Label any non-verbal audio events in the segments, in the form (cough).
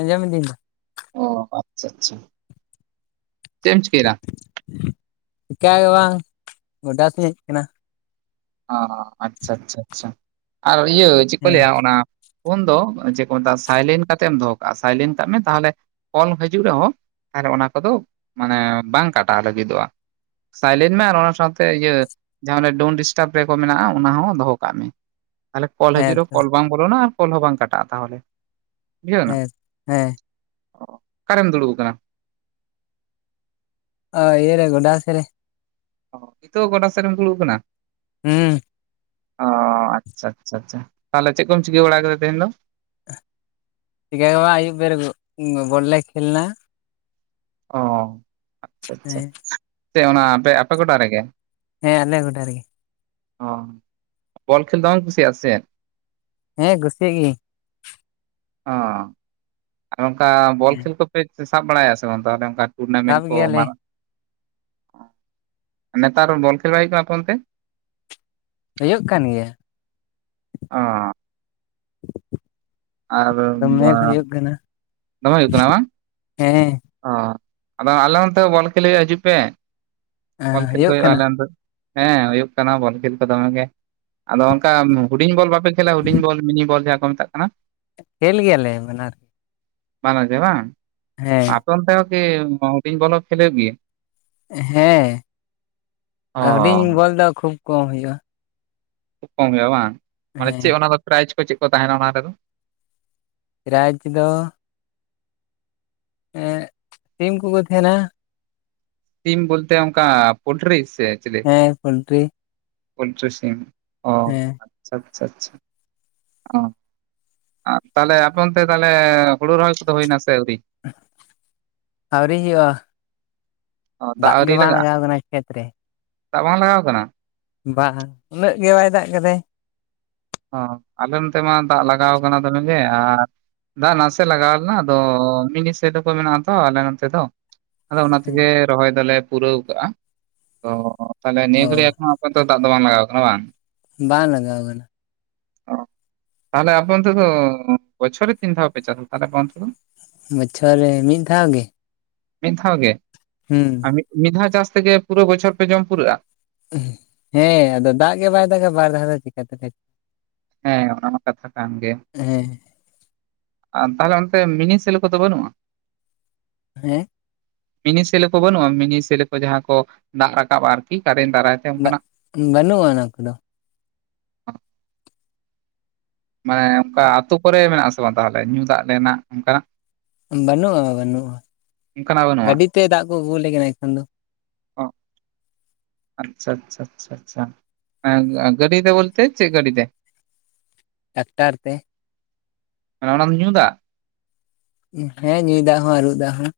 ᱟᱸᱡᱚᱢ ᱮᱫᱟᱹᱧ ᱵᱟ᱾ ᱚ ᱟᱪᱪᱷᱟ ᱟᱪᱪᱷᱟ᱾ ᱪᱮᱫ ᱮᱢ ᱪᱤᱠᱟᱭᱫᱟ? ᱪᱮᱠᱟᱹ ᱜᱮ ᱵᱟᱝ, ᱜᱚᱰᱟ ᱥᱮᱫ ᱤᱧ ᱦᱮᱡ ᱟᱠᱟᱱᱟ᱾ ᱚ ᱟᱪᱪᱷᱟ ᱟᱪᱪᱷᱟ ᱟᱪᱪᱷᱟ, ᱟᱨ ᱤᱭᱟᱹ ᱪᱮᱫ ᱠᱚ ᱦᱮᱡ ᱞᱟᱹᱭᱟ ᱚᱱᱟ ᱯᱷᱚᱱ ᱫᱚ ᱪᱮᱫ ᱠᱚ ᱢᱮᱛᱟᱜᱼᱟ ᱥᱟᱭᱞᱮᱱ ᱠᱟᱛᱮ ᱮᱢ ᱫᱚᱦᱚ ᱠᱟᱜᱼᱟ ᱥᱟᱭᱞᱮᱱ ᱠᱟᱜ ᱢᱮ ᱛᱟᱦᱚᱞᱮ ᱠᱚᱞ ᱦᱤᱡᱩᱜ ᱨᱮᱦᱚᱸ ᱟᱨ ᱚᱱᱟ ᱠᱚᱫᱚ ᱢᱟᱱᱮ ᱵᱟᱝ ᱠᱟᱴᱟᱣ ᱞᱟᱹᱜᱤᱫᱚᱜᱼᱟ᱾ ᱥᱟᱭᱞᱮᱱ ᱢᱮ ᱟᱨ ᱚᱱᱟ ᱥᱟᱶᱛᱮ ᱤᱭᱟᱹ ᱡᱟᱦᱟᱸ ᱚᱱᱮ ᱰᱳᱱ ᱰᱤᱥ ᱴᱟᱵᱽ ᱨᱮ ᱠᱚ ᱢᱮᱱᱟᱜᱼᱟ ᱚᱱᱟ ᱦᱚᱸ ᱫᱚᱦᱚ ᱠᱟᱜ ᱢᱮ, ᱛᱟᱞᱦᱮ ᱠᱚᱞ ᱟᱠᱟᱱᱟ ᱦᱮᱸ ᱦᱤᱡᱩᱜ ᱦᱮᱸ ᱨᱮ ᱛᱚ ᱠᱚᱞ ᱵᱟᱝ ᱵᱚᱞᱚᱱᱟ ᱟᱨ ᱠᱚᱞ ᱦᱚᱸ ᱵᱟᱝ ᱠᱟᱴᱟᱜᱼᱟ ᱛᱟᱦᱚᱞᱮ, ᱵᱩᱡᱷᱟᱹᱣ ᱮᱱᱟ? ᱦᱮᱸ ᱦᱮᱸ ᱚ ᱚᱠᱟᱨᱮᱢ ᱫᱩᱲᱩᱵ ᱟᱠᱟᱱᱟ? ᱚ ᱤᱭᱟᱹ ᱨᱮ ᱜᱚᱰᱟ ᱥᱮᱫ ᱨᱮ᱾ ᱚ ᱦᱤᱛᱳᱜ ᱦᱚᱸ ᱜᱚᱰᱟ ᱥᱮᱫ ᱨᱮᱢ ᱫᱩᱲᱩᱵ ᱟᱠᱟᱱᱟ? ᱦᱩᱸ᱾ ᱚ ᱟᱪᱪᱷᱟ ᱟᱪᱪᱷᱟ ᱟᱪᱪᱷᱟ ᱛᱟᱦᱚᱞᱮ ᱪᱮᱫ ᱠᱚᱢ ᱪᱤᱠᱟᱹ ᱵᱟᱲᱟ ᱠᱟᱫᱟ ᱛᱮᱦᱮᱧ ᱫᱚ? ᱪᱤᱠᱟᱹ ᱜᱮ ᱵᱟᱝ ᱟᱹᱭᱩᱵ ᱵᱮᱲᱟ ᱵᱚᱞ ᱞᱮ ᱠᱷᱮᱞ ᱱᱟ᱾ ᱚ ᱟᱪᱪᱷᱟ ᱟᱪᱪᱷᱟ ᱦᱮᱸ (inaudible) ᱪᱮᱫ ᱚᱱᱟ ᱟᱯᱮ ᱟᱯᱮ ᱜᱚᱰᱟ ᱨᱮᱜᱮ? ᱦᱮᱸ ᱟᱞᱮ ᱜᱚᱰᱟ ᱨᱮᱜᱮ᱾ ᱚ, ᱵᱚᱞ ᱠᱷᱮᱞ ᱫᱚᱢᱮᱢ ᱠᱩᱥᱤᱭᱟᱜ-ᱟ ᱥᱮ ᱪᱮᱫ? ᱦᱮᱸ ᱠᱩᱥᱤᱭᱟᱜ ᱜᱤᱭᱟᱹᱧ᱾ ᱚᱸ ᱟᱨ ᱚᱱᱠᱟ ᱵᱚᱞ ᱦᱮᱸ ᱠᱷᱮᱞ ᱠᱚᱯᱮ ᱥᱟᱵ ᱵᱟᱲᱟᱭᱟ ᱥᱮ ᱵᱟᱝ ᱛᱟᱦᱚᱞᱮ ᱚᱱᱠᱟ? ᱴᱩᱨᱱᱟᱢᱮᱱᱴ ᱥᱟᱵ ᱠᱚ ᱜᱮᱭᱟᱞᱮ ᱮᱢᱟᱱᱟᱜ, ᱱᱮᱛᱟᱨ ᱵᱚᱞ ᱠᱷᱮᱞ ᱵᱟᱭ ᱦᱩᱭᱩᱜ ᱠᱟᱱᱟ ᱟᱯᱮ ᱚᱱᱛᱮ? ᱦᱩᱭᱩᱜ ᱠᱟᱱ ᱜᱮᱭᱟ᱾ ᱚᱸ᱾ ᱟᱨ ᱫᱚᱢᱮ ᱦᱩᱭᱩᱜ ᱠᱟᱱᱟ᱾ ᱫᱚᱢᱮ ᱦᱩᱭᱩᱜ ᱠᱟᱱᱟ ᱵᱟᱝ? ᱦᱮᱸ᱾ ᱚᱸ ᱟᱫᱚ ᱟᱞᱮ ᱚᱱᱛᱮ ᱦᱚᱸ ᱵᱚᱞ ᱠᱷᱮᱞ ᱦᱩᱭᱩᱜᱼᱟ ᱦᱤᱡᱩᱜ ᱯᱮ, ᱵᱚᱞ ᱠᱷᱮᱞ ᱠᱚ ᱦᱩᱭᱩᱜ ᱦᱩᱭᱩᱜᱼᱟ ᱠᱟᱱᱟ ᱟᱞᱮ ᱚᱱᱛᱮ᱾ ᱦᱮᱸ ᱦᱩᱭᱩᱜ ᱠᱟᱱᱟ ᱵᱚᱞ ᱠᱷᱮᱞ ᱠᱚ ᱫᱚᱢᱮ ᱜᱮ ᱟᱫᱚ ᱚᱱᱠᱟ ᱦᱩᱰᱤᱧ ᱵᱚᱞ ᱵᱟ ᱯᱮ ᱠᱷᱮᱞᱟ ᱦᱩᱰᱤᱧ ᱵᱚᱞ ᱢᱤᱱᱤ ᱵᱚᱞ ᱡᱟᱦᱟᱸ ᱠᱚ ᱢᱮᱛᱟᱜ ᱠᱟᱱᱟ? ᱠᱷᱮᱞ ᱜᱮᱭᱟᱞᱮ ᱵᱟᱱᱟᱨ᱾ ᱵᱟᱱᱟᱨ ᱜᱮ ᱵᱟᱝ? ᱦᱮᱸ᱾ ᱟᱯᱮ ᱚᱱᱛᱮ ᱦᱚᱸ ᱠᱤ ᱦᱩᱰᱤᱧ ᱵᱚᱞ ᱦᱚᱸ ᱠᱷᱮᱞ ᱦᱩᱭᱩᱜ ᱜᱤᱭᱟ? ᱦᱮᱸ ᱦᱩᱰᱤᱧ ᱚ ᱵᱚᱞ ᱫᱚ ᱠᱷᱩᱵ ᱠᱚᱢ ᱦᱩᱭᱩᱜᱼᱟ᱾ ᱠᱷᱩᱵ ᱠᱚᱢ ᱦᱩᱭᱩᱜᱼᱟ ᱵᱟᱝ ᱢᱟᱱᱮ ᱦᱮᱸ ᱪᱮᱫ ᱚᱱᱟ ᱫᱚ ᱯᱨᱟᱭᱤᱡᱽ ᱠᱚ ᱪᱮᱫ ᱠᱚ ᱛᱟᱦᱮᱸᱱᱟ ᱚᱱᱟ ᱨᱮᱫᱚ? ᱯᱨᱟᱭᱤᱡ ᱫᱚ ᱮ ᱥᱤᱢ ᱠᱚᱠᱚ ᱛᱟᱦᱮᱸᱱᱟ, ᱥᱤᱢ ᱵᱚᱞᱛᱮ ᱚᱱᱠᱟ ᱯᱳᱞᱴᱨᱤ ᱥᱮ ᱪᱤᱞᱤ? ᱦᱮᱸ ᱯᱳᱞᱴᱨᱤ᱾ ᱯᱳᱞᱴᱨᱤ ᱥᱤᱢ ᱚᱸ ᱦᱮᱸ ᱟᱪᱪᱷᱟ ᱟᱪᱪᱷᱟ ᱟᱪᱪᱷᱟ᱾ ᱚᱸ ᱛᱟᱦᱚᱞᱮ ᱟᱯᱮ ᱚᱱᱛᱮ ᱛᱟᱦᱚᱞᱮ ᱦᱩᱲᱩ ᱨᱚᱦᱚᱭ ᱠᱚᱫᱚ ᱦᱩᱭᱱᱟ ᱥᱮ ᱟᱹᱣᱨᱤ? ᱟᱹᱣᱨᱤ ᱦᱩᱭᱩᱜ-ᱟ᱾ ᱚᱸ ᱫᱟᱜ ᱟᱹᱣᱨᱤ ᱞᱟᱜᱟᱜᱼᱟ ᱠᱟᱱᱟ ᱠᱷᱮᱛ ᱫᱟᱜ ᱵᱟᱝ ᱞᱟᱜᱟᱣ ᱠᱟᱱᱟ? ᱵᱟᱝ-ᱟ ᱩᱱᱟᱹᱜ ᱜᱮ ᱵᱟᱭ ᱫᱟᱜ ᱠᱟᱫᱟᱭ᱾ ᱚᱸ ᱟᱞᱮ ᱱᱚᱱᱛᱮ ᱢᱟ ᱫᱟᱜ ᱞᱟᱜᱟᱣ ᱠᱟᱱᱟ ᱫᱚᱢᱮ ᱜᱮ ᱟᱨ ᱫᱟᱜ ᱱᱟᱥᱮ ᱞᱟᱜᱟᱣ ᱞᱮᱱᱟ ᱟᱫᱚ ᱢᱤᱱᱤ ᱥᱮᱞᱚ ᱠᱚ ᱢᱮᱱᱟᱜ ᱟ ᱛᱚ ᱟᱞᱮ ᱱᱚᱛᱮ ᱫᱚ, ᱟᱫᱚ ᱚᱱᱟ ᱦᱮᱸ ᱛᱮᱜᱮ ᱨᱚᱦᱚᱭ ᱫᱚᱞᱮ ᱯᱩᱨᱟᱹᱣ ᱠᱟᱜᱼᱟ ᱛᱚ ᱛᱟᱦᱞᱮ ᱱᱤᱭᱟᱹ ᱚ ᱜᱷᱟᱹᱲᱤᱡ ᱮᱠᱷᱚᱱ ᱚᱱᱛᱮ ᱫᱟᱜ ᱫᱚ ᱵᱟᱝ ᱞᱟᱜᱟᱣ ᱠᱟᱱᱟ ᱵᱟᱝ? ᱵᱟᱝ ᱞᱟᱜᱟᱣ ᱠᱟᱱᱟ᱾ ᱚᱸ ᱛᱟᱦᱚᱞᱮ ᱟᱯᱮ ᱚᱱᱛᱮ ᱫᱚ ᱵᱚᱪᱷᱚᱨ ᱨᱮ ᱛᱤᱱ ᱫᱷᱟᱣ ᱯᱮ ᱪᱟᱥ ᱛᱟᱦᱚᱞᱮ ᱚᱱᱛᱮ ᱫᱚ? ᱵᱚᱪᱷᱚᱨ ᱨᱮ ᱢᱤᱫ ᱫᱷᱟᱣ ᱜᱮ᱾ ᱢᱤᱫ ᱫᱷᱟᱣ ᱜᱮ? ᱦᱩᱸ᱾ ᱟ ᱢᱤᱫ ᱢᱤᱫ ᱫᱷᱟᱣ ᱪᱟᱥ ᱛᱮᱜᱮ ᱯᱩᱨᱟᱹ ᱵᱚᱪᱷᱚᱨ ᱯᱮ ᱡᱚᱢ ᱯᱩᱨᱟᱹᱜᱼᱟ ᱩᱦ ᱦᱮᱸ ᱟᱫᱚ ᱫᱟᱜ ᱜᱮ ᱵᱟᱭ ᱫᱟᱜᱟ ᱵᱟᱨ ᱫᱷᱟᱣ ᱫᱚ ᱪᱤᱠᱟᱹ ᱛᱮᱞᱮ ᱦᱮᱸ ᱚᱱᱟ ᱢᱟ ᱠᱟᱛᱷᱟ ᱠᱟᱱ ᱜᱮ᱾ ᱦᱮᱸ ᱟᱨ ᱛᱟᱦᱚᱞᱮ ᱚᱱᱛᱮ ᱢᱤᱱᱤ ᱥᱮᱞᱚ ᱠᱚᱫᱚ ᱵᱟᱹᱱᱩᱜᱼᱟ? ᱦᱮᱸ? ᱢᱤᱱᱤ ᱥᱮᱞᱳ ᱠᱚ ᱵᱟᱹᱱᱩᱜᱼᱟ ᱢᱤᱱᱤ ᱥᱮᱞᱳ ᱠᱚ ᱡᱟᱦᱟᱸ ᱠᱚ ᱫᱟᱜ ᱨᱟᱠᱟᱵᱼᱟ ᱟᱨᱠᱤ ᱠᱟᱨᱮᱱᱴ ᱫᱟᱨᱟᱭ ᱛᱮ ᱫᱟᱜ ᱚᱱᱠᱟᱱᱟᱜ ᱵᱟᱹᱱᱩᱜᱼᱟ ᱚᱱᱟ ᱠᱚᱫᱚ᱾ ᱢᱟᱱᱮ ᱚᱱᱠᱟ ᱟᱹᱛᱩ ᱠᱚᱨᱮ ᱢᱮᱱᱟᱜ ᱟᱥᱮ ᱵᱟᱝ ᱛᱟᱦᱚᱞᱮ ᱧᱩ ᱫᱟᱜ ᱨᱮᱱᱟᱜ ᱚᱝ ᱠᱟᱱᱟᱜ? ᱵᱟᱹᱱᱩᱜᱼᱟ ᱵᱟᱹᱱᱩᱜᱼᱟ ᱚᱱᱠᱟᱱᱟᱜ ᱵᱟᱹᱱᱩᱜᱼᱟ? ᱜᱟᱹᱰᱤ ᱛᱮ ᱫᱟᱜ ᱠᱚ ᱟᱹᱜᱩᱣᱟ-ᱞᱮ ᱠᱟᱱᱟ ᱮᱠᱷᱚᱱ ᱫᱚ᱾ ᱚ ᱟᱪᱪᱷᱟ ᱟᱪᱪᱷᱟ ᱟᱪᱪᱷᱟ ᱟᱪᱪᱷᱟ ᱮᱸ ᱜᱟᱹᱰᱤ ᱛᱮ ᱵᱚᱞᱛᱮ ᱪᱮᱫ ᱜᱟᱹᱰᱤᱛᱮ? ᱴᱟᱠᱴᱟᱨ ᱛᱮ᱾ ᱦᱚᱸ ᱚᱱᱟ ᱫᱚ ᱧᱩ ᱫᱟᱜ? ᱦᱮᱸ ᱧᱩᱭ ᱫᱟᱜ ᱦᱚᱸ ᱟᱨᱩᱵ ᱫᱟᱜ ᱦᱚᱸ᱾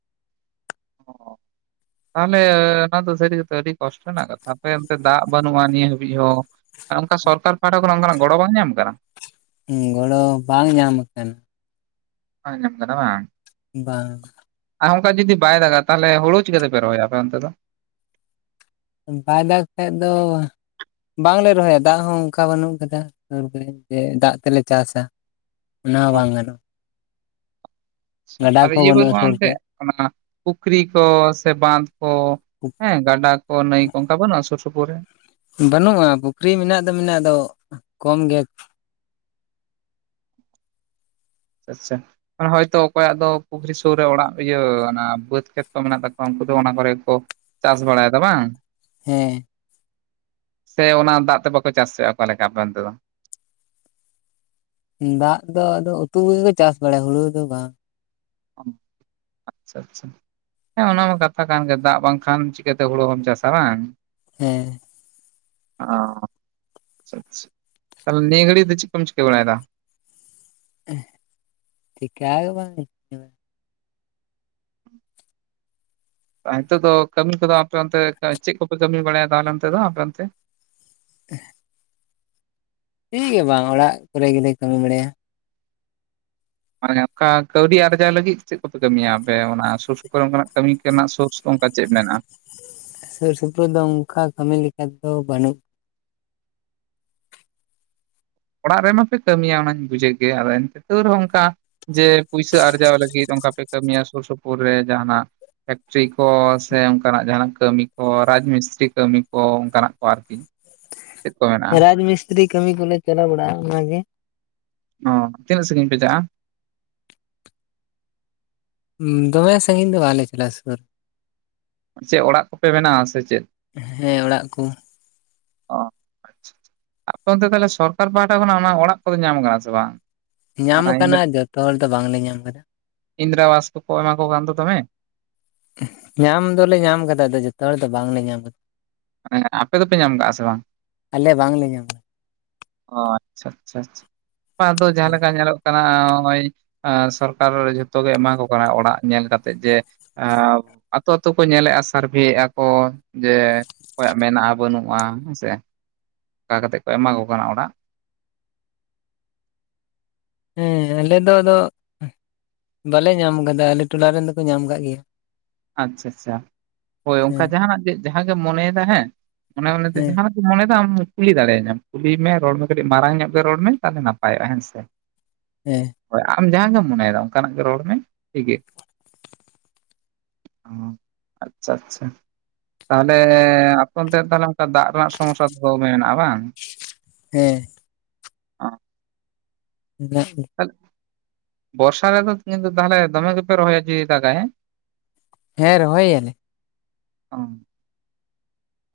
ᱚ᱾ ᱛᱟᱦᱚᱞᱮ ᱚᱱᱟ ᱫᱚ ᱥᱟᱹᱨᱤ ᱠᱟᱛᱮ ᱟᱹᱰᱤ ᱠᱚᱥᱴᱚ ᱨᱮᱱᱟᱜ ᱠᱟᱛᱷᱟ ᱟᱯᱮ ᱮᱱᱛᱮ ᱫᱟᱜ ᱵᱟᱹᱱᱩᱜᱼᱟ ᱱᱤᱭᱟᱹ ᱦᱟᱹᱵᱤᱡ ᱦᱚᱸ, ᱟᱨ ᱚᱱᱠᱟ ᱥᱚᱨᱠᱟᱨ ᱯᱟᱦᱴᱟ ᱠᱷᱚᱱᱟᱜ ᱚᱱᱠᱟᱱᱟᱜ ᱜᱚᱲᱚ ᱵᱟᱝ ᱧᱟᱢ ᱠᱟᱱᱟ, ᱜᱚᱲᱚ ᱵᱟᱝ ᱧᱟᱢ ᱟᱠᱟᱱᱟ᱾ ᱵᱟᱝ ᱧᱟᱢ ᱠᱟᱱᱟ ᱵᱟᱝ ᱵᱟᱝ᱾ ᱟᱨ ᱚᱱᱠᱟ ᱡᱩᱫᱤ ᱵᱟᱭ ᱫᱟᱜᱟ ᱛᱟᱞᱦᱮ ᱦᱳᱲᱳ ᱪᱤᱠᱟᱹᱛᱮᱯᱮ ᱨᱚᱦᱚᱭ ᱟᱯᱮ ᱚᱱᱛᱮ ᱫᱚ? ᱵᱟᱭ ᱫᱟᱜᱽ ᱠᱷᱟᱡ ᱫᱚ ᱵᱟᱝᱞᱮ ᱨᱚᱦᱚᱭᱟ, ᱫᱟᱜ ᱦᱚᱸ ᱚᱝᱠᱟ ᱵᱟᱹᱱᱩᱜ ᱥᱳᱨ ᱠᱚᱨᱮᱡ ᱡᱮ ᱫᱟᱜ ᱛᱮᱞᱮ ᱪᱟᱥᱟ᱾ ᱚᱱᱟ ᱦᱚᱸ ᱵᱟᱝ ᱜᱟᱱᱚᱜ᱾ ᱟᱪᱪᱷᱟ ᱟᱫᱚ ᱠᱚᱦᱚᱸ ᱤᱭᱟᱹ ᱵᱟᱹᱱᱩᱜᱼᱟ ᱥᱩᱨ ᱮᱱᱛᱮ ᱨᱮ ᱚᱱᱟ ᱯᱩᱠᱷᱨᱤ ᱠᱚ ᱥᱮ ᱵᱟᱸᱫᱷ ᱠᱚ᱾ ᱦᱮᱸ ᱜᱟᱰᱟ ᱠᱚ ᱱᱟᱭ ᱠᱚ ᱚᱱᱠᱟ ᱵᱟᱹᱱᱩᱜᱼᱟ ᱥᱩᱨ ᱥᱩᱯᱩᱨ ᱨᱮ? ᱵᱟᱹᱱᱩᱜᱼᱟ᱾ ᱯᱩᱠᱷᱨᱤ ᱢᱮᱱᱟᱜ ᱫᱚ ᱢᱮᱱᱟᱜ ᱫᱚ ᱠᱚᱢ ᱜᱮ ᱟᱪ ᱟᱪᱪᱷᱟ ᱦᱚᱭᱛᱚ ᱚᱠᱚᱭᱟᱜ ᱫᱚ ᱯᱩᱠᱷᱨᱤ ᱥᱩᱨ ᱨᱮ ᱚᱲᱟᱜ, ᱤᱭᱟᱹ ᱵᱟᱹᱫᱽ ᱠᱷᱮᱛ ᱠᱚ ᱢᱮᱱᱟᱜ ᱛᱟᱠᱚᱣᱟ ᱩᱱᱠᱩ ᱫᱚ ᱚᱱᱟ ᱠᱚᱨᱮ ᱠᱚ ᱪᱟᱥ ᱵᱟᱲᱟᱭ ᱫᱟ ᱵᱟᱝ? ᱦᱮᱸ᱾ ᱥᱮ ᱚᱱᱟ ᱫᱟᱜ ᱛᱮ ᱵᱟᱠᱚ ᱪᱟᱥ ᱦᱚᱪᱚ ᱣᱟᱜ ᱼᱟ ᱚᱠᱟ ᱞᱮᱠᱟ ᱟᱯᱮ ᱚᱱ ᱛᱮ ᱫᱚ? ᱫᱟᱜ ᱫᱚ ᱟᱫᱚ ᱩᱛᱩ ᱠᱚᱜᱮ ᱠᱚ ᱪᱟᱥ ᱵᱟᱲᱟᱭᱟ ᱦᱩᱲᱩ ᱫᱚ ᱵᱟᱝ᱾ ᱟᱪᱪᱷᱟ ᱟᱪᱪᱷᱟ᱾ ᱦᱮᱸ ᱚᱱᱟ ᱢᱟ ᱠᱟᱛᱷᱟ ᱠᱟᱱ ᱜᱮ, ᱫᱟᱜ ᱵᱟᱝᱠᱷᱟᱱ ᱪᱤᱠᱟᱹᱛᱮ ᱦᱩᱲᱩ ᱦᱚᱢ ᱪᱟᱥᱟ ᱵᱟᱝ᱾ ᱦᱮᱸ ᱚ ᱟᱪᱪᱷᱟ ᱪᱷ ᱛᱟᱦᱞᱮ ᱱᱤᱭᱟᱹ ᱜᱟᱹᱲᱤ ᱫᱚ ᱪᱮᱜ ᱠᱚᱢ ᱪᱤᱠᱟᱹ ᱵᱟᱲᱟᱭᱮᱫᱟ? ᱴᱷᱤᱠᱟᱹ ᱜᱮ ᱵᱟᱝ? ᱱᱤᱛᱚᱜ ᱫᱚ ᱠᱟᱹᱢᱤ ᱠᱚᱫᱚ, ᱟᱯᱮ ᱚᱱᱛᱮ ᱪᱮᱫ ᱠᱚᱯᱮ ᱠᱟᱹᱢᱤ ᱵᱟᱲᱟᱭᱟ ᱛᱟᱦᱚᱞᱮ ᱚᱱᱛᱮ ᱫᱚ ᱟᱯᱮ ᱚᱱᱛᱮ? (inaudible) (inaudible) ᱪᱤᱜ ᱜᱮ ᱵᱟᱝ ᱚᱲᱟᱜ ᱠᱚᱨᱮ ᱜᱮᱞᱮ ᱠᱟᱹᱢᱤ ᱵᱟᱲᱟᱭᱟ᱾ ᱢᱟᱱᱮ ᱠᱟ ᱠᱟᱹᱣᱰᱤ ᱟᱨᱡᱟᱣ ᱞᱟᱹᱜᱤᱫ, ᱪᱮᱫ ᱠᱚᱯᱮ ᱠᱟᱹᱢᱤᱭᱟ ᱟᱯᱮ ᱚᱱᱟ ᱥᱩᱨ ᱥᱩᱯᱩᱨ ᱚᱱᱠᱟᱱᱟᱜ ᱠᱟᱹᱢᱤ? ᱥᱳᱨᱥ ᱠᱚ ᱚᱱᱠᱟ ᱪᱮᱫ ᱢᱮᱱᱟᱜᱼᱟ? ᱥᱩᱨ ᱥᱩᱯᱩᱨ ᱫᱚ ᱚᱝᱠᱟ ᱠᱟᱹᱢᱤ ᱞᱮᱠᱟ ᱫᱚ ᱵᱟᱹᱱᱩᱜ ᱚᱲᱟᱜ ᱨᱮ ᱢᱟᱯᱮ ᱠᱟᱹᱢᱤᱭᱟ ᱚᱱᱟᱧ ᱵᱩᱡᱷᱟᱹᱣ ᱜᱮᱭᱟ, ᱟᱫᱚ ᱛᱟᱣ ᱨᱮᱦᱚᱸ ᱚᱝᱠᱟ, ᱡᱮ ᱯᱩᱭᱥᱟᱹ ᱟᱨᱡᱟᱣ ᱞᱟᱹᱜᱤᱫ ᱚᱱᱠᱟ ᱯᱮ ᱠᱟᱹᱢᱤᱭᱟ ᱥᱩᱨ ᱥᱩᱯᱩᱨ ᱨᱮ ᱡᱟᱦᱱᱟᱜ? ᱯᱷᱮᱠᱴᱨᱤ ᱠᱚ ᱥᱮ ᱚᱱᱠᱟᱱᱟᱜ ᱡᱟᱦᱱᱟᱜ, ᱠᱟᱹᱢᱤ ᱠᱚ, ᱨᱟᱡᱽ ᱢᱤᱥᱛᱨᱤ ᱠᱟᱹᱢᱤ ᱠᱚ ᱚᱱᱠᱟᱱᱟᱜ ᱠᱚ ᱟᱨᱠᱤ ᱪᱮᱫ ᱠᱚ ᱢᱮᱱᱟᱜᱼᱟ? ᱨᱟᱡᱽ ᱢᱤᱥᱛᱨᱤ ᱠᱟᱹᱢᱤ ᱠᱚᱞᱮ ᱪᱟᱞᱟᱣ ᱵᱟᱲᱟᱜᱼᱟ ᱚᱱᱟᱜᱮ᱾ ᱚ ᱛᱤᱱᱟᱹᱜ ᱥᱟᱺᱜᱤᱧ ᱯᱮ ᱪᱟᱜᱼᱟ? ᱩᱸ ᱫᱚᱢᱮ ᱥᱟᱺᱜᱤᱧ ᱫᱚ ᱵᱟᱞᱮ ᱪᱟᱞᱟᱜᱼᱟ ᱥᱳᱨ᱾ ᱪᱮᱫ ᱚᱲᱟᱜ ᱠᱚᱯᱮ ᱵᱮᱱᱟᱣ ᱥᱮ ᱪᱮᱫ? ᱦᱮᱸ ᱚᱲᱟᱜ ᱠᱩ᱾ ᱚ ᱟᱪᱪᱷᱟ ᱟᱯᱮ ᱚᱱᱛᱮ ᱛᱟᱞᱦᱮ ᱥᱚᱨᱠᱟᱨ ᱯᱟᱦᱴᱟ ᱠᱷᱚᱱᱟᱜ, ᱚᱱᱟ ᱚᱲᱟᱜ ᱠᱚᱫᱚ ᱧᱟᱢ ᱠᱟᱱᱟ ᱥᱮ ᱵᱟᱝ? ᱧᱟᱢ ᱚᱱᱟ ᱤᱱᱫᱨᱟ ᱟᱠᱟᱱᱟ ᱡᱚᱛᱚ ᱦᱚᱲ ᱫᱚ ᱵᱟᱝᱞᱮ ᱧᱟᱢ ᱟᱠᱟᱫᱟᱺ ᱤᱱᱫᱨᱟᱵᱟᱥ ᱠᱚᱠᱚ ᱮᱢᱟᱢᱟ ᱠᱚ ᱠᱟᱱ ᱫᱚ ᱫᱚᱢᱮ᱾ ᱧᱟᱢ ᱫᱚᱞᱮ ᱧᱟᱢ ᱠᱟᱫᱟ ᱟᱫᱚ ᱡᱚᱛᱚ ᱦᱚᱲ ᱫᱚ ᱵᱟᱝᱞᱮ ᱧᱟᱢ ᱠᱟᱫᱟ᱾ ᱟᱯᱮ ᱫᱚᱯᱮ ᱧᱟᱢ ᱠᱟᱜᱼᱟ ᱥᱮ ᱵᱟᱝ? ᱟᱞᱮ ᱵᱟᱝᱞᱮ ᱧᱟᱢ ᱟᱠᱟᱫᱟ ᱚ ᱟᱪᱪᱷᱟ ᱟᱪᱪᱷᱟ ᱟᱪᱷᱟ ᱵᱟ ᱟᱫᱚ ᱡᱟᱦᱟᱸ ᱞᱮᱠᱟ ᱧᱮᱞᱚᱜ ᱠᱟᱱᱟ ᱦᱚᱜᱼᱚᱭ ᱥᱚᱨᱠᱟᱨ ᱡᱷᱚᱛᱚᱜ ᱜᱮ, ᱮᱢᱟ ᱠᱚ ᱠᱟᱱᱟ, ᱚᱲᱟᱜ ᱧᱮᱞ ᱠᱟᱛᱮᱜ ᱡᱮ ᱟᱛᱳ ᱟᱛᱳ ᱠᱚ ᱧᱮᱞᱮᱫᱼᱟ ᱥᱟᱨᱵᱷᱮᱫᱼᱟ ᱠᱚ ᱡᱮ ᱚᱠᱚᱭᱟᱜ ᱢᱮᱱᱟᱜᱼᱟ ᱵᱟᱹᱱᱩᱜᱼᱟ ᱦᱮᱸ ᱥᱮ, ᱚᱱᱠᱟ ᱠᱟᱛᱮᱫ ᱠᱚ ᱮᱢᱟ ᱠᱚ ᱠᱟᱱᱟ ᱚᱲᱟᱜ, ᱦᱮᱸ ᱟᱞᱮ ᱫᱚ ᱟᱫᱚ, ᱵᱟᱞᱮ ᱧᱟᱢ ᱟᱠᱟᱫᱟ ᱟᱞᱮ ᱴᱚᱞᱟ ᱨᱮᱱ ᱫᱚᱠᱚ ᱧᱟᱢ ᱟᱠᱟᱜ ᱜᱮᱭᱟ ᱟᱪᱪᱷᱟ ᱟᱪᱪᱷᱟ ᱦᱳᱭ ᱚᱱᱠᱟ ᱦᱮᱸ ᱡᱟᱦᱟᱱᱟᱜ ᱜᱮ ᱡᱟᱦᱟᱸ ᱜᱮᱢ ᱢᱚᱱᱮᱭᱮᱫᱟ ᱦᱮᱸ ᱢᱚᱱᱮ ᱢᱚᱱᱮᱛᱮ ᱦᱮᱸ ᱡᱟᱦᱟᱸᱱᱟᱜ ᱢᱚᱱᱮᱫᱟ ᱟᱢ ᱠᱩᱞᱤ ᱫᱟᱲᱮᱭᱟᱧᱟ ᱠᱩᱞᱤ ᱢᱮ ᱨᱚᱲ ᱢᱮ ᱠᱟᱹᱴᱤᱡ ᱢᱟᱨᱟᱝ ᱧᱚᱜ ᱜᱮ ᱨᱚᱲ ᱢᱮ ᱛᱟᱦᱚᱞᱮ ᱱᱟᱯᱟᱭᱚᱜᱼᱟ ᱦᱮᱸᱥᱮ (inaudible) ᱦᱮᱸ ᱦᱳᱭ ᱟᱢ ᱡᱟᱦᱟᱸ ᱜᱮᱢ ᱢᱚᱱᱮᱭᱮᱫᱟ ᱚᱱᱠᱟᱱᱟᱜ ᱜᱮ ᱨᱚᱲ ᱢᱮ ᱴᱷᱤᱠᱜᱮᱭᱟ ᱚ ᱟᱪᱪᱷᱟ ᱟᱪᱪᱷᱟ ᱛᱟᱦᱚᱞᱮ ᱟᱯᱮ ᱚᱱᱛᱮ ᱛᱟᱦᱚᱞᱮ ᱫᱟᱜ ᱨᱮᱱᱟᱜ ᱥᱚᱢᱚᱥᱥᱟ ᱫᱚᱢᱮ ᱢᱮᱱᱟᱜᱼᱟ ᱵᱟᱝ? ᱦᱮᱸ (unintelligible) ᱛᱟᱦᱞᱮ ᱵᱚᱨᱥᱟ ᱨᱮ ᱫᱚ ᱠᱤᱱᱛᱩ ᱛᱟᱦᱚᱞᱮ ᱫᱚᱢᱮ ᱜᱮᱯᱮ ᱨᱚᱦᱚᱭᱟ ᱡᱩᱫᱤ ᱫᱟᱜᱟᱭ ᱦᱮᱸ ᱦᱮᱸ ᱨᱚᱦᱚᱭ ᱭᱟᱞᱮ ᱚ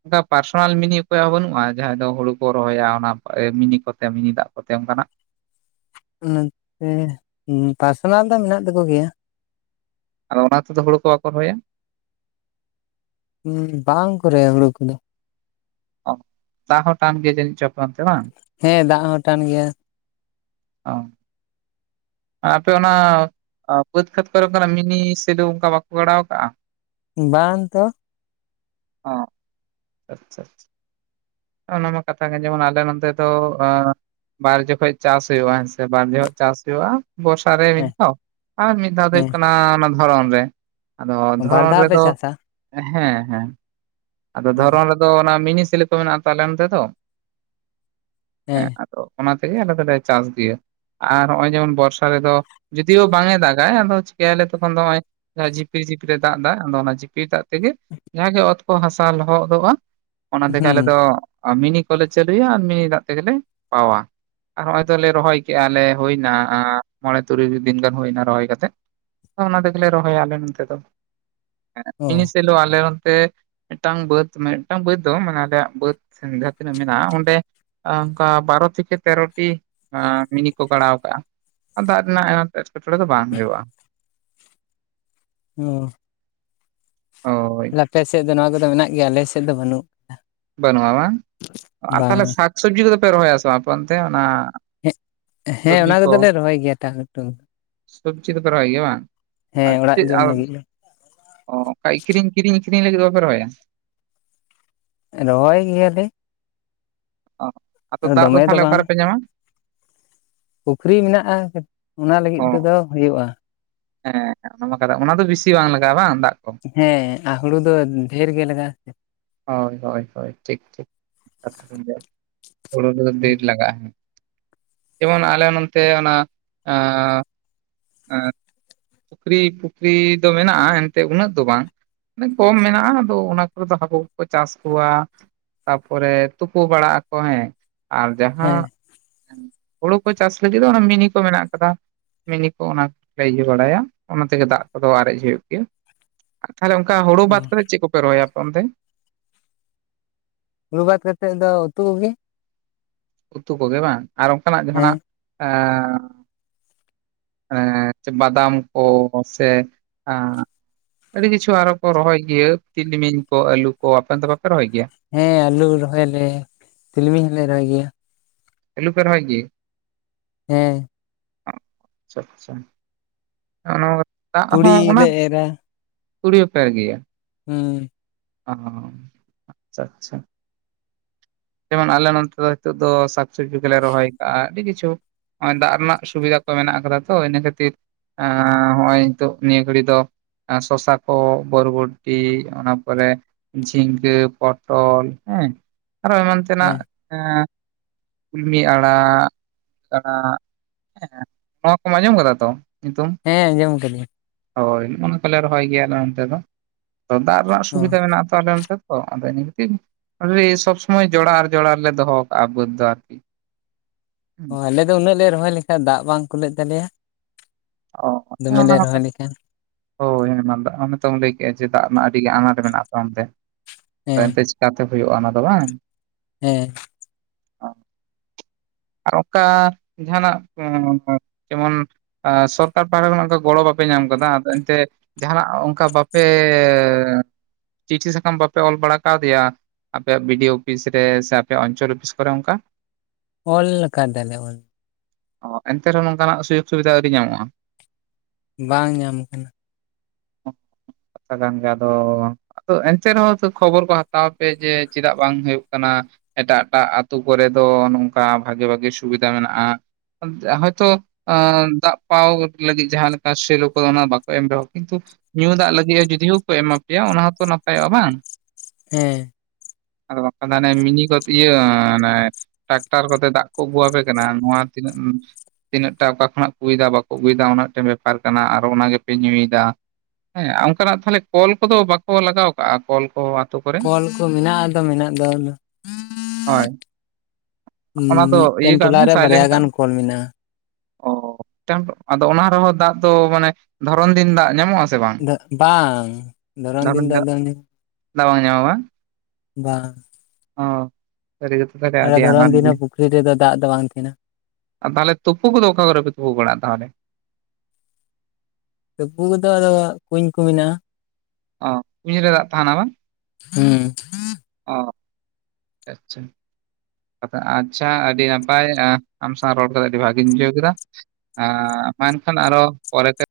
ᱚᱱᱠᱟ ᱯᱟᱨᱥᱚᱱᱟᱞ ᱢᱤᱱᱤ ᱚᱠᱚᱭᱟᱜ ᱦᱚᱸ ᱵᱟᱹᱱᱩᱜᱼᱟ ᱡᱟᱦᱟᱸᱭ ᱫᱚ ᱦᱩᱲᱩ ᱠᱚ ᱨᱚᱦᱚᱭᱟ ᱚᱱᱟ ᱢᱤᱱᱤ ᱠᱚᱛᱮ ᱢᱤᱱᱤ ᱫᱟᱜ ᱠᱚᱛᱮ ᱚᱱᱠᱟᱱᱟᱜ? ᱚᱱᱟᱛᱮ ᱯᱟᱨᱥᱚᱱᱟᱞ ᱫᱚ ᱢᱮᱱᱟᱜ ᱛᱟᱠᱚ ᱜᱮᱭᱟ ᱟᱨᱚ ᱚᱱᱟ ᱛᱮᱫᱚ ᱦᱩᱲᱩ ᱠᱚ ᱵᱟᱠᱚ ᱨᱚᱦᱚᱭᱟ? ᱦᱩ ᱵᱟᱝ ᱠᱚ ᱨᱚᱦᱚᱭᱟ ᱦᱩᱲᱩ ᱠᱚᱫᱚ ᱚᱦ ᱫᱟᱜ ᱦᱚᱸ ᱴᱟᱱ ᱜᱮᱭᱟ ᱡᱟᱱᱤᱪ ᱪᱚ ᱟᱯᱮ ᱚᱱᱛᱮ ᱵᱟᱝ ᱦᱮᱸ ᱫᱟᱜ ᱦᱚᱸ ᱴᱟᱱ ᱜᱮᱭᱟ ᱚ ᱟᱯᱮ ᱚᱱᱟ ᱵᱟᱹᱫᱽ ᱠᱷᱮᱛ ᱠᱚᱨᱮ ᱚᱱᱠᱟᱱᱟᱜ ᱢᱤᱱᱤ ᱥᱮᱞᱩ ᱚᱱᱠᱟᱱᱟᱜ ᱵᱟᱠᱚ ᱜᱟᱲᱟᱣ ᱟᱠᱟᱜᱼᱟ ᱵᱟᱝ ᱛᱚ ᱚ ᱟᱪᱪᱷᱟ ᱟᱪᱪᱷᱟ ᱚᱱᱟᱢᱟ ᱠᱟᱛᱷᱟ ᱜᱮ ᱡᱮᱢᱚᱱ ᱟᱞᱮ ᱱᱚᱛᱮ ᱫᱚ ᱮ ᱵᱟᱨ ᱡᱚᱠᱷᱚᱡ ᱪᱟᱥ ᱦᱩᱭᱩᱜᱼᱟ ᱦᱮᱸᱥᱮ ᱵᱟᱨ ᱡᱚᱠᱷᱚᱱ ᱪᱟᱥ ᱦᱩᱭᱩᱜᱼᱟ ᱵᱚᱨᱥᱟ ᱨᱮ ᱢᱤᱫ ᱦᱮᱸ ᱫᱷᱟᱣ ᱟᱨ ᱢᱤᱫ ᱫᱷᱟᱣ ᱫᱚ ᱦᱩᱭᱩᱜ ᱦᱮᱸ ᱠᱟᱱᱟ ᱚᱱᱟ ᱫᱷᱚᱨᱚᱱ ᱨᱮ ᱟᱫᱚ ᱵᱟᱨ ᱫᱷᱚᱨᱚᱱ ᱫᱷᱟᱣ ᱯᱮ ᱨᱮᱫᱚ ᱪᱟᱥᱟ ᱦᱮᱸ ᱦᱮᱸ ᱟᱫᱚ ᱫᱷᱚᱨᱚᱱ ᱨᱮᱫᱚ ᱚᱱᱟ ᱢᱤᱱᱤ ᱥᱮᱞᱳ ᱠᱚ ᱢᱮᱱᱟᱜ ᱟᱛᱚ ᱟᱞᱮ ᱚᱱᱛᱮ ᱫᱚ ᱦᱮᱸ ᱚᱱᱟ ᱛᱮᱜᱮ ᱟᱞᱮ ᱫᱚᱞᱮ ᱪᱟᱥ ᱤᱫᱤᱭᱟ ᱟᱨ ᱱᱚᱜ ᱚᱭ ᱡᱮᱢᱚᱱ ᱵᱚᱨᱥᱟ ᱨᱮᱫᱚ ᱡᱩᱫᱤᱭᱳ ᱵᱟᱝ ᱮ ᱫᱟᱜᱟ ᱟᱫᱚ ᱪᱤᱠᱟᱹᱭᱟᱞᱮ ᱛᱚᱠᱷᱚᱱ ᱫᱚ ᱱᱚᱜ ᱚᱭ ᱡᱟᱦᱟᱸ ᱡᱷᱤᱯᱤᱨ ᱡᱷᱤᱯᱤᱨ ᱫᱟᱜ ᱫᱟ ᱟᱫᱚ ᱚᱱᱟ ᱡᱤᱯᱤᱨ ᱫᱟᱜ ᱛᱮᱜᱮ ᱡᱟᱦᱟᱸ ᱜᱮ ᱚᱛ ᱠᱚ ᱦᱟᱥᱟ ᱞᱚᱦᱚᱫᱚᱜᱼᱟ ᱚᱱᱟ ᱛᱮᱜᱮ ᱟᱞᱮ ᱦᱩᱸ ᱫᱚ ᱟᱨ ᱢᱤᱱᱤ ᱠᱚᱞᱮ ᱪᱟᱹᱞᱩᱭᱟ ᱟᱨ ᱢᱤᱱᱤ ᱫᱟᱜ ᱛᱮᱜᱮᱞᱮ ᱯᱟᱣᱟ ᱟᱨ ᱦᱚᱸᱜ ᱚᱭ ᱛᱚᱞᱮ ᱨᱚᱦᱚᱭ ᱠᱮᱜ ᱟᱞᱮ ᱦᱩᱭᱱᱟ ᱢᱚᱬᱮ ᱛᱩᱨᱩᱭ ᱫᱤᱱ ᱜᱟᱱ ᱦᱩᱭᱱᱟ ᱨᱚᱦᱚᱭ ᱠᱟᱛᱮᱜ ᱚᱱᱟ ᱛᱮᱜᱮᱞᱮ ᱨᱚᱦᱚᱭᱟ ᱟᱞᱮ ᱱᱚᱱᱛᱮ ᱫᱚ ᱚ ᱢᱤᱱᱤ ᱥᱮᱞᱳ ᱟᱞᱮ ᱱᱚᱱᱛᱮ ᱢᱤᱫᱴᱟᱝ ᱵᱟᱹᱫᱽ ᱢᱟᱱᱮ ᱢᱤᱫᱴᱟᱝ ᱵᱟᱹᱫᱽ ᱫᱚ ᱢᱟᱱᱮ ᱟᱞᱮᱭᱟᱜ ᱵᱟᱹᱫ ᱡᱟᱦᱟᱸ ᱛᱤᱱᱟᱹᱜ ᱢᱮᱱᱟᱜᱼᱟ ᱚᱸᱰᱮ ᱚᱱᱠᱟ ᱵᱟᱨᱚ ᱛᱷᱮᱠᱮ ᱛᱮᱨᱚᱴᱤ ᱢᱤᱱᱤ ᱠᱚ ᱜᱟᱲᱟᱣ ᱠᱟᱜᱼᱟ ᱫᱟᱜ ᱨᱮᱱᱟᱜ ᱟᱱᱟᱴ ᱮᱴᱠᱮᱴᱚᱬᱮ ᱫᱚ ᱵᱟᱝ ᱦᱩᱭᱩᱜᱼᱟ ᱚ ᱦᱚᱭ ᱟᱯᱮ ᱥᱮᱫ ᱫᱚ ᱱᱚᱣᱟ ᱠᱚᱫᱚ ᱢᱮᱱᱟᱜ ᱜᱮᱭᱟ ᱟᱞᱮ ᱥᱮᱫ ᱫᱚ ᱵᱟᱹᱱᱩᱜ ᱠᱟᱫᱟ ᱵᱟᱹᱱᱩᱜᱼᱟ ᱵᱟᱝ, ᱛᱟᱦᱚᱞᱮ ᱥᱟᱠᱥᱚᱵᱽᱡᱤ ᱠᱚᱫᱚ ᱯᱮ ᱨᱚᱦᱚᱭᱟ ᱥᱮ ᱵᱟᱝ ᱟᱯᱮᱚᱱᱛᱮ ᱚᱱᱟ? ᱦᱮᱸ ᱦᱮᱸ ᱚᱱᱟ ᱠᱚᱫᱚᱞᱮ ᱨᱚᱦᱚᱭ ᱜᱮᱭᱟ (inaudible) ᱥᱚᱵᱪᱤ ᱠᱚᱯᱮ ᱨᱚᱦᱚᱭ ᱜᱮᱭᱟ ᱵᱟᱝ ᱦᱮᱸ ᱟᱨ ᱚᱲᱟᱜ ᱪᱮᱫ ᱡᱚᱢ ᱞᱟᱹᱜᱤᱫ ᱫᱚ ᱚᱻᱚᱱᱠᱟ ᱟᱹᱠᱷᱨᱤᱧ ᱠᱤᱨᱤᱧ ᱟᱹᱠᱷᱨᱤᱧ ᱞᱟᱹᱜᱤᱫ ᱵᱟᱯᱮ ᱨᱚᱦᱚᱭᱟ? ᱨᱚᱦᱚᱭ ᱜᱮᱭᱟᱞᱮ᱾ ᱚ ᱟᱫᱚ ᱫᱟᱜ ᱫᱚ ᱫᱚᱢᱮ ᱛᱟᱦᱚᱞᱮ ᱵᱟᱝ ᱚᱠᱟ ᱨᱮᱯᱮ ᱧᱟᱢᱟ? ᱯᱩᱠᱷᱨᱤ ᱢᱮᱱᱟᱜ-ᱟ ᱚᱱᱟ ᱚ ᱞᱟᱹᱜᱤᱫ ᱛᱮᱫᱚ ᱦᱩᱭᱩᱜ-ᱟ᱾ ᱦᱮᱸ ᱚᱱᱟ ᱠᱚᱨᱮ ᱚᱱᱟ ᱫᱚ ᱵᱤᱥᱤ ᱵᱟᱝ ᱞᱟᱜᱟᱜ-ᱟ ᱵᱟᱝ ᱫᱟᱜ ᱠᱚ? ᱦᱮᱸ ᱟᱨ ᱦᱩᱲᱩ ᱫᱚ ᱰᱷᱮᱨ ᱜᱮ ᱞᱟᱜᱟᱜ ᱟᱥᱮ᱾ ᱦᱳᱭ ᱦᱳᱭ ᱦᱳᱭ ᱴᱷᱤᱠ ᱴᱷᱤᱠ ᱠᱟᱛᱷᱟ ᱠᱟᱱ ᱜᱮᱭᱟ ᱦᱩᱲᱩ ᱠᱚᱫᱚ ᱦᱩᱸ ᱫᱮᱨ ᱞᱟᱜᱟᱜ-ᱟ ᱾ ᱡᱮᱢᱚᱱ ᱟᱞᱮ ᱱᱚᱱᱛᱮ ᱚᱱᱟ ᱟᱸ ᱯᱩᱠᱷᱨᱤ ᱯᱩᱠᱷᱨᱤ ᱫᱚ ᱢᱮᱱᱟᱜ-ᱟ ᱮᱱᱛᱮᱫ ᱩᱱᱟᱹᱜ ᱫᱚ ᱵᱟᱝ᱾ ᱠᱚᱢ ᱢᱮᱱᱟᱜ-ᱟ ᱟᱫᱚ ᱚᱱᱟ ᱠᱚᱨᱮ ᱫᱚ ᱦᱟᱹᱠᱩ ᱠᱚᱠᱚ ᱪᱟᱥ ᱠᱚᱣᱟ᱾ ᱛᱟᱯᱚᱨᱮ ᱛᱩᱯᱩ ᱵᱟᱲᱟᱜ ᱟᱠᱚ ᱦᱮᱸ᱾ ᱟᱨ ᱦᱮᱸ ᱡᱟᱦᱟᱸ ᱦᱩᱲᱩ ᱠᱚ ᱪᱟᱥ ᱞᱟᱹᱜᱤᱫ ᱫᱚ ᱚᱱᱟ ᱢᱤᱱᱤ ᱠᱚ ᱢᱮᱱᱟᱜ ᱟᱠᱟᱫᱟ ᱢᱤᱱᱤ ᱾ ᱠᱚ ᱚᱱᱟ ᱠᱚᱞᱮ ᱤᱭᱟᱹ ᱵᱟᱲᱟᱭᱟ ᱚᱱᱟ ᱛᱮᱜᱮ ᱫᱟᱜ ᱠᱚᱫᱚ ᱟᱨᱮᱡ ᱦᱩᱭᱩᱜ ᱜᱮᱭᱟ᱾ ᱟᱨ ᱛᱟᱦᱚᱞᱮ ᱚᱱᱠᱟ ᱦᱩᱲᱩ ᱵᱟᱫ ᱠᱟᱛᱮᱫ ᱪᱮᱫ ᱠᱚᱯᱮ ᱨᱚᱦᱚᱭᱟ ᱟᱯᱮ ᱚᱱᱛᱮ? ᱦᱩᱰᱩ ᱵᱟᱫ ᱠᱟᱛᱮᱫ ᱫᱚ ᱩᱛᱩ ᱜᱮ᱾ ᱩᱛᱩ ᱠᱚᱜᱮ ᱵᱟᱝ ᱟᱨ ᱚᱱᱠᱟᱱᱟᱜ ᱦᱮᱸ ᱡᱟᱦᱟᱱᱟᱜ ᱮ ᱮᱸᱻ ᱵᱟᱫᱟᱢ ᱠᱚ ᱥᱮ ᱟᱹᱰᱤ ᱠᱤᱪᱷᱩ ᱟᱨᱦᱚᱸ ᱠᱚ ᱨᱚᱦᱚᱭ ᱜᱤᱭᱟ ᱛᱤᱞᱢᱤᱧ ᱠᱚ ᱟᱹᱞᱩ ᱠᱚ ᱟᱯᱮ ᱱᱚᱛᱮ ᱫᱚ ᱵᱟᱯᱮ ᱨᱚᱦᱚᱭ ᱜᱮᱭᱟ? ᱦᱮᱸ ᱟᱹᱞᱩ ᱨᱚᱦᱚᱭ ᱟᱞᱮ ᱛᱤᱞᱢᱤᱧ ᱦᱚᱞᱮ ᱨᱚᱦᱚᱭ ᱜᱮᱭᱟ᱾ ᱟᱹᱞᱩ ᱯᱮ ᱨᱚᱦᱚᱭ ᱜᱮ ᱦᱮᱸ ᱾ ᱟᱪᱪᱷᱟ ᱟᱪᱪᱷᱟ (unintelligible) ᱫᱟᱜ ᱛᱩᱲᱤ ᱦᱚᱸ ᱚᱱᱟ ᱞᱮ ᱮᱨᱟ ᱛᱩᱲᱤ ᱦᱚᱯᱮ ᱮᱨ ᱜᱮᱭᱟ ᱦᱮᱸ ᱾ ᱚ ᱟᱪᱪᱷᱟ ᱟᱪᱪᱷᱟ ᱾ ᱡᱮᱢᱚᱱ ᱟᱞᱮ ᱱᱚᱛᱮ ᱫᱚ ᱱᱤᱛᱚᱜ ᱫᱚ ᱥᱟᱠ ᱥᱚᱵᱽᱡᱤ ᱠᱚᱞᱮ ᱨᱚᱦᱚᱭ ᱟᱠᱟᱜ-ᱟ ᱟᱹᱰᱤ ᱠᱤᱪᱷᱩ᱾ ᱱᱚᱜ ᱫᱟᱜ ᱨᱮᱱᱟᱜ ᱥᱩᱵᱤᱫᱷᱟ ᱠᱚ ᱢᱮᱱᱟᱜ ᱟᱠᱟᱫᱟ ᱛᱚ ᱤᱱᱟᱹ ᱠᱷᱟᱹᱛᱤᱨ᱾ ᱦᱚᱜ-ᱚᱭ ᱱᱤᱛᱚᱜ ᱱᱤᱭᱟᱹ ᱜᱷᱟᱹᱲᱤ ᱫᱚ ᱥᱚᱥᱟ ᱠᱚ ᱵᱚᱨᱵᱚᱴᱤ ᱚᱱᱟ ᱯᱚᱨᱮ ᱡᱷᱤᱸᱜᱟᱹ ᱯᱚᱴᱚᱞ ᱦᱮᱸ ᱟᱨᱚ ᱮᱢᱟᱱ ᱛᱮᱱᱟᱜ ᱦᱮᱸ ᱮ ᱠᱩᱞᱢᱤ ᱟᱲᱟᱜ ᱟᱲᱟᱜ ᱦᱮᱸ ᱱᱚᱣᱟ ᱠᱚᱢ ᱟᱸᱡᱚᱢ ᱠᱟᱫᱟ ᱛᱚ ᱧᱩᱛᱩᱢ? ᱦᱮᱸ ᱟᱸᱡᱚᱢ ᱠᱟᱫᱤᱧ ᱾ ᱦᱳᱭ ᱱᱚᱜ ᱱᱚᱣᱟ ᱠᱚᱞᱮ ᱨᱚᱦᱚᱭ ᱜᱮᱭᱟ ᱟᱞᱮ ᱚᱱᱛᱮ ᱫᱚ ᱫᱟᱜ ᱨᱮᱱᱟᱜ ᱚ ᱥᱩᱵᱤᱫᱟ ᱢᱮᱱᱟᱜ ᱛᱚ᱾ ᱛᱟᱞᱮᱢ ᱥᱮᱛᱚ ᱟᱫᱚ ᱤᱱᱟᱹ ᱠᱷᱟᱛᱤᱨ ᱚᱱᱟᱜᱮ ᱥᱚᱵᱽ ᱥᱚᱢᱚᱭ ᱡᱚᱲᱟᱣ ᱟᱨ ᱡᱚᱲᱟᱣ ᱞᱮ ᱫᱚᱦᱚ ᱠᱟᱜ-ᱟ ᱵᱟᱹᱫ ᱫᱚ᱾ ᱟᱨ ᱚ ᱟᱞᱮ ᱫᱚ ᱩᱱᱟᱹᱜ ᱞᱮ ᱨᱚᱦᱚᱭ ᱞᱮᱠᱷᱟᱡ ᱫᱟᱜ ᱵᱟᱝ ᱠᱩᱞᱟᱹᱜ ᱛᱟᱞᱮᱭᱟ ᱾ ᱚ ᱦᱮᱸ ᱫᱚᱢᱮ ᱚᱱᱟ ᱞᱮ ᱢᱟ ᱨᱚᱦᱚᱭ ᱠᱟᱛᱷᱟ ᱞᱮᱠᱷᱟᱱ ᱾ ᱦᱳᱭ ᱦᱮᱢᱟᱞ ᱫᱟᱜ ᱚᱱᱮᱛᱚᱢ ᱞᱟᱹᱭ ᱠᱮᱫ-ᱟ ᱡᱮ ᱫᱟᱜ ᱨᱮᱱᱟᱜ ᱟᱹᱰᱤ ᱟᱱᱟᱴ ᱢᱮᱱᱟᱜ ᱛᱟᱢ ᱚᱱᱛᱮ᱾ ᱦᱮᱸ ᱮᱱᱛᱮ (inaudible) ᱦᱩᱭᱩᱜ-ᱟ ᱚᱱᱟ ᱫᱚ ᱵᱟᱝ ᱦᱮᱸ ᱾ ᱟᱨ ᱚᱠᱟ ᱡᱟᱦᱟᱱᱟᱜ (inaudible) ᱡᱮᱢᱚᱱ ᱟ ᱥᱚᱨᱠᱟᱨ ᱯᱟᱦᱴᱟ ᱠᱷᱚᱱ ᱚᱱᱠᱟ ᱜᱚᱲᱚ ᱵᱟᱯᱮ ᱧᱟᱢ ᱠᱟᱫᱟ ᱟᱫᱚ ᱮᱱᱛᱮ ᱡᱟᱦᱟᱱᱟᱜ ᱚᱱᱠᱟ ᱵᱟᱯᱮ ᱪᱤᱴᱷᱤ ᱥᱟᱠᱟᱢ ᱵᱟᱯᱮ ᱚᱞ ᱵᱟᱲᱟ ᱠᱟᱣᱫᱮᱭᱟ? ᱟᱯᱮᱭᱟᱜ ᱵᱤ ᱰᱤ ᱳ ᱚᱯᱷᱤᱥ ᱨᱮ ᱥᱮ ᱟᱯᱮᱭᱟᱜ ᱚᱧᱪᱚᱞ ᱚᱯᱷᱤᱥ ᱠᱚᱨᱮ ᱚᱱᱠᱟ ᱾ ᱚᱞ ᱞᱮᱠᱟᱛᱮ (unintelligible) ᱚ ᱮᱱᱛᱮ ᱨᱮᱦᱚᱸ ᱱᱚᱝᱠᱟᱱᱟᱜ ᱥᱩᱡᱳᱜᱽ ᱥᱩᱵᱤᱫᱷᱟ ᱟᱹᱣᱨᱤ ᱧᱟᱢᱚᱜ-ᱟ᱾ ᱵᱟᱝ ᱧᱟᱢ ᱠᱟᱱᱟ᱾ ᱠᱟᱛᱷᱟ ᱠᱟᱱ ᱜᱮ ᱟᱫᱚ ᱟᱫᱚ ᱮᱱᱛᱮ ᱨᱮᱦᱚᱸ ᱛᱚ ᱠᱷᱚᱵᱚᱨ ᱠᱚ ᱦᱟᱛᱟᱣ ᱯᱮ ᱡᱮ ᱪᱮᱫᱟᱜ ᱵᱟᱝ ᱦᱩᱭᱩᱜ ᱠᱟᱱᱟ ᱮᱴᱟᱜ ᱮᱴᱟᱜ ᱟᱹᱛᱩ ᱠᱚᱨᱮ ᱫᱚ ᱱᱚᱝᱠᱟ ᱵᱷᱟᱜᱤ ᱵᱷᱟᱜᱤ ᱥᱩᱵᱤᱫᱷᱟ ᱢᱮᱱᱟᱜ-ᱟ ᱟᱫ ᱦᱚᱭᱛᱳ ᱟ ᱫᱟᱜ ᱯᱟᱣ ᱞᱟᱹᱜᱤᱫ ᱡᱟᱦᱟᱸ ᱞᱮᱠᱟ ᱥᱮᱞᱳ ᱠᱚᱫᱚ ᱚᱱᱟ ᱵᱟᱠᱚ ᱮᱢ ᱨᱮᱦᱚᱸ ᱠᱤᱱᱛᱩ ᱧᱩ ᱫᱟᱜ ᱞᱟᱹᱜᱤᱜ ᱮ ᱡᱩᱫᱤᱭᱳ ᱠᱚ ᱮᱢᱟ ᱯᱮᱭᱟ ᱚᱱᱟ ᱦᱚᱸᱛᱚ ᱱᱟᱯᱟᱭᱚᱜ-ᱟ ᱵᱟᱝ᱾ ᱦᱮᱸ᱾ ᱟᱫᱚ (unintelligible) ᱢᱤᱱᱤ ᱠᱚ ᱛᱭᱟᱹ ᱚᱱᱮ ᱴᱟᱠᱴᱟᱨ ᱠᱚᱛᱮ ᱫᱟᱜ ᱠᱚ ᱟᱹᱜᱩᱣᱟᱯᱮ ᱠᱟᱱᱟ ᱱᱚᱣᱟ ᱛᱤᱱᱟᱹᱜ ᱛᱤᱱᱟᱹᱜ ᱴᱟ ᱚᱠᱟ ᱠᱷᱚᱱᱟᱜ ᱠᱚ ᱜᱩ ᱭᱮᱫᱟ ᱵᱟᱠᱚ ᱟᱹᱜᱩᱭᱮᱫᱟ ᱚᱱᱟ ᱢᱤᱴᱤᱡ ᱵᱮᱯᱟᱨ ᱠᱟᱱᱟ ᱟᱨ ᱚᱱᱟ ᱜᱮᱯᱮ ᱧᱩᱭᱮᱫᱟ᱾ ᱦᱮᱸ ᱚᱱᱠᱟᱱᱟᱜ ᱛᱟᱦᱚᱞᱮ ᱠᱚᱞ ᱠᱚᱫᱚ ᱵᱟᱠᱚ ᱞᱟᱜᱟᱣ ᱠᱟᱜ-ᱟ ᱠᱚᱞ ᱠᱚ ᱟᱛᱳ ᱠᱚᱨᱮ? ᱠᱚᱞ ᱠᱚ ᱢᱮᱱᱟᱜ ᱟᱫᱚ ᱢᱮᱱᱟᱜ ᱫᱚ᱾ ᱦᱚᱭ᱾ ᱢᱤᱜᱴᱮᱱ ᱴᱚᱞᱟ ᱨᱮ ᱵᱟᱨᱭᱟ ᱜᱟᱱ ᱠᱚᱞ ᱢᱮᱱᱟᱜᱼᱟ᱾ ᱚ ᱢᱤᱜᱴᱟᱱ ᱟᱫᱚ ᱚᱱᱟ ᱨᱮᱦᱚᱸ ᱫᱟᱜ ᱫᱚ ᱢᱟᱱᱮ ᱫᱷᱚᱨᱚᱱ ᱫᱤᱱ ᱫᱟᱜ ᱧᱟᱢᱚᱜ ᱟ ᱟᱫᱚ ᱵᱟᱝ ᱫᱷᱚᱨᱚᱱ ᱫᱤᱱ ᱫᱚ ᱟᱫᱚ ᱱᱤᱛ ᱫᱟᱜ ᱵᱟᱝ ᱧᱟᱢᱚᱜ-ᱟ ᱵᱟᱝ? ᱵᱟᱝ᱾ ᱚ (unintelligible) ᱟᱞᱮ ᱫᱷᱚᱨᱚᱱ ᱟᱱᱟᱴ ᱫᱤᱱ ᱜᱮᱭᱟ ᱦᱚᱸ ᱯᱩᱠᱷᱨᱤ ᱨᱮᱫᱚ ᱫᱟᱜ ᱫᱚ ᱵᱟᱝ ᱛᱟᱦᱮᱱᱟ᱾ ᱟ ᱛᱟᱞᱦᱮ ᱛᱩᱯᱩ ᱠᱚᱫᱚ ᱚᱠᱟ ᱠᱚᱨᱮᱯᱮ ᱛᱩᱯᱩ ᱵᱟᱲᱟᱜᱼᱟ ᱛᱟᱦᱚᱞᱮ? ᱛᱵᱩ ᱠᱚᱫᱚ ᱟᱫᱚ ᱠᱩᱧ ᱠᱚ ᱢᱮᱱᱟᱜᱼᱟ᱾ ᱚ ᱠᱩᱧ ᱨᱮ ᱫᱟᱜ ᱛᱟᱦᱮᱱᱟ ᱵᱟᱝ? ᱦᱩᱸ᱾ ᱚ ᱟᱪᱪᱷᱟ᱾ ᱟ ᱟᱪᱪᱷᱟ ᱟᱹᱰᱤ ᱱᱟᱯᱟᱭ ᱟ ᱟᱢ ᱥᱟᱶ ᱨᱚᱲ ᱠᱟᱛᱮᱜ ᱟᱹᱰᱤ ᱵᱷᱟᱜᱤᱧ ᱵᱩᱡᱷᱟᱹᱣ ᱠᱮᱫᱟ᱾ ᱦᱮᱸ ᱢᱟ ᱮᱱᱠᱷᱟᱱ ᱟᱨᱚ ᱯᱚᱨᱮᱛᱮ᱾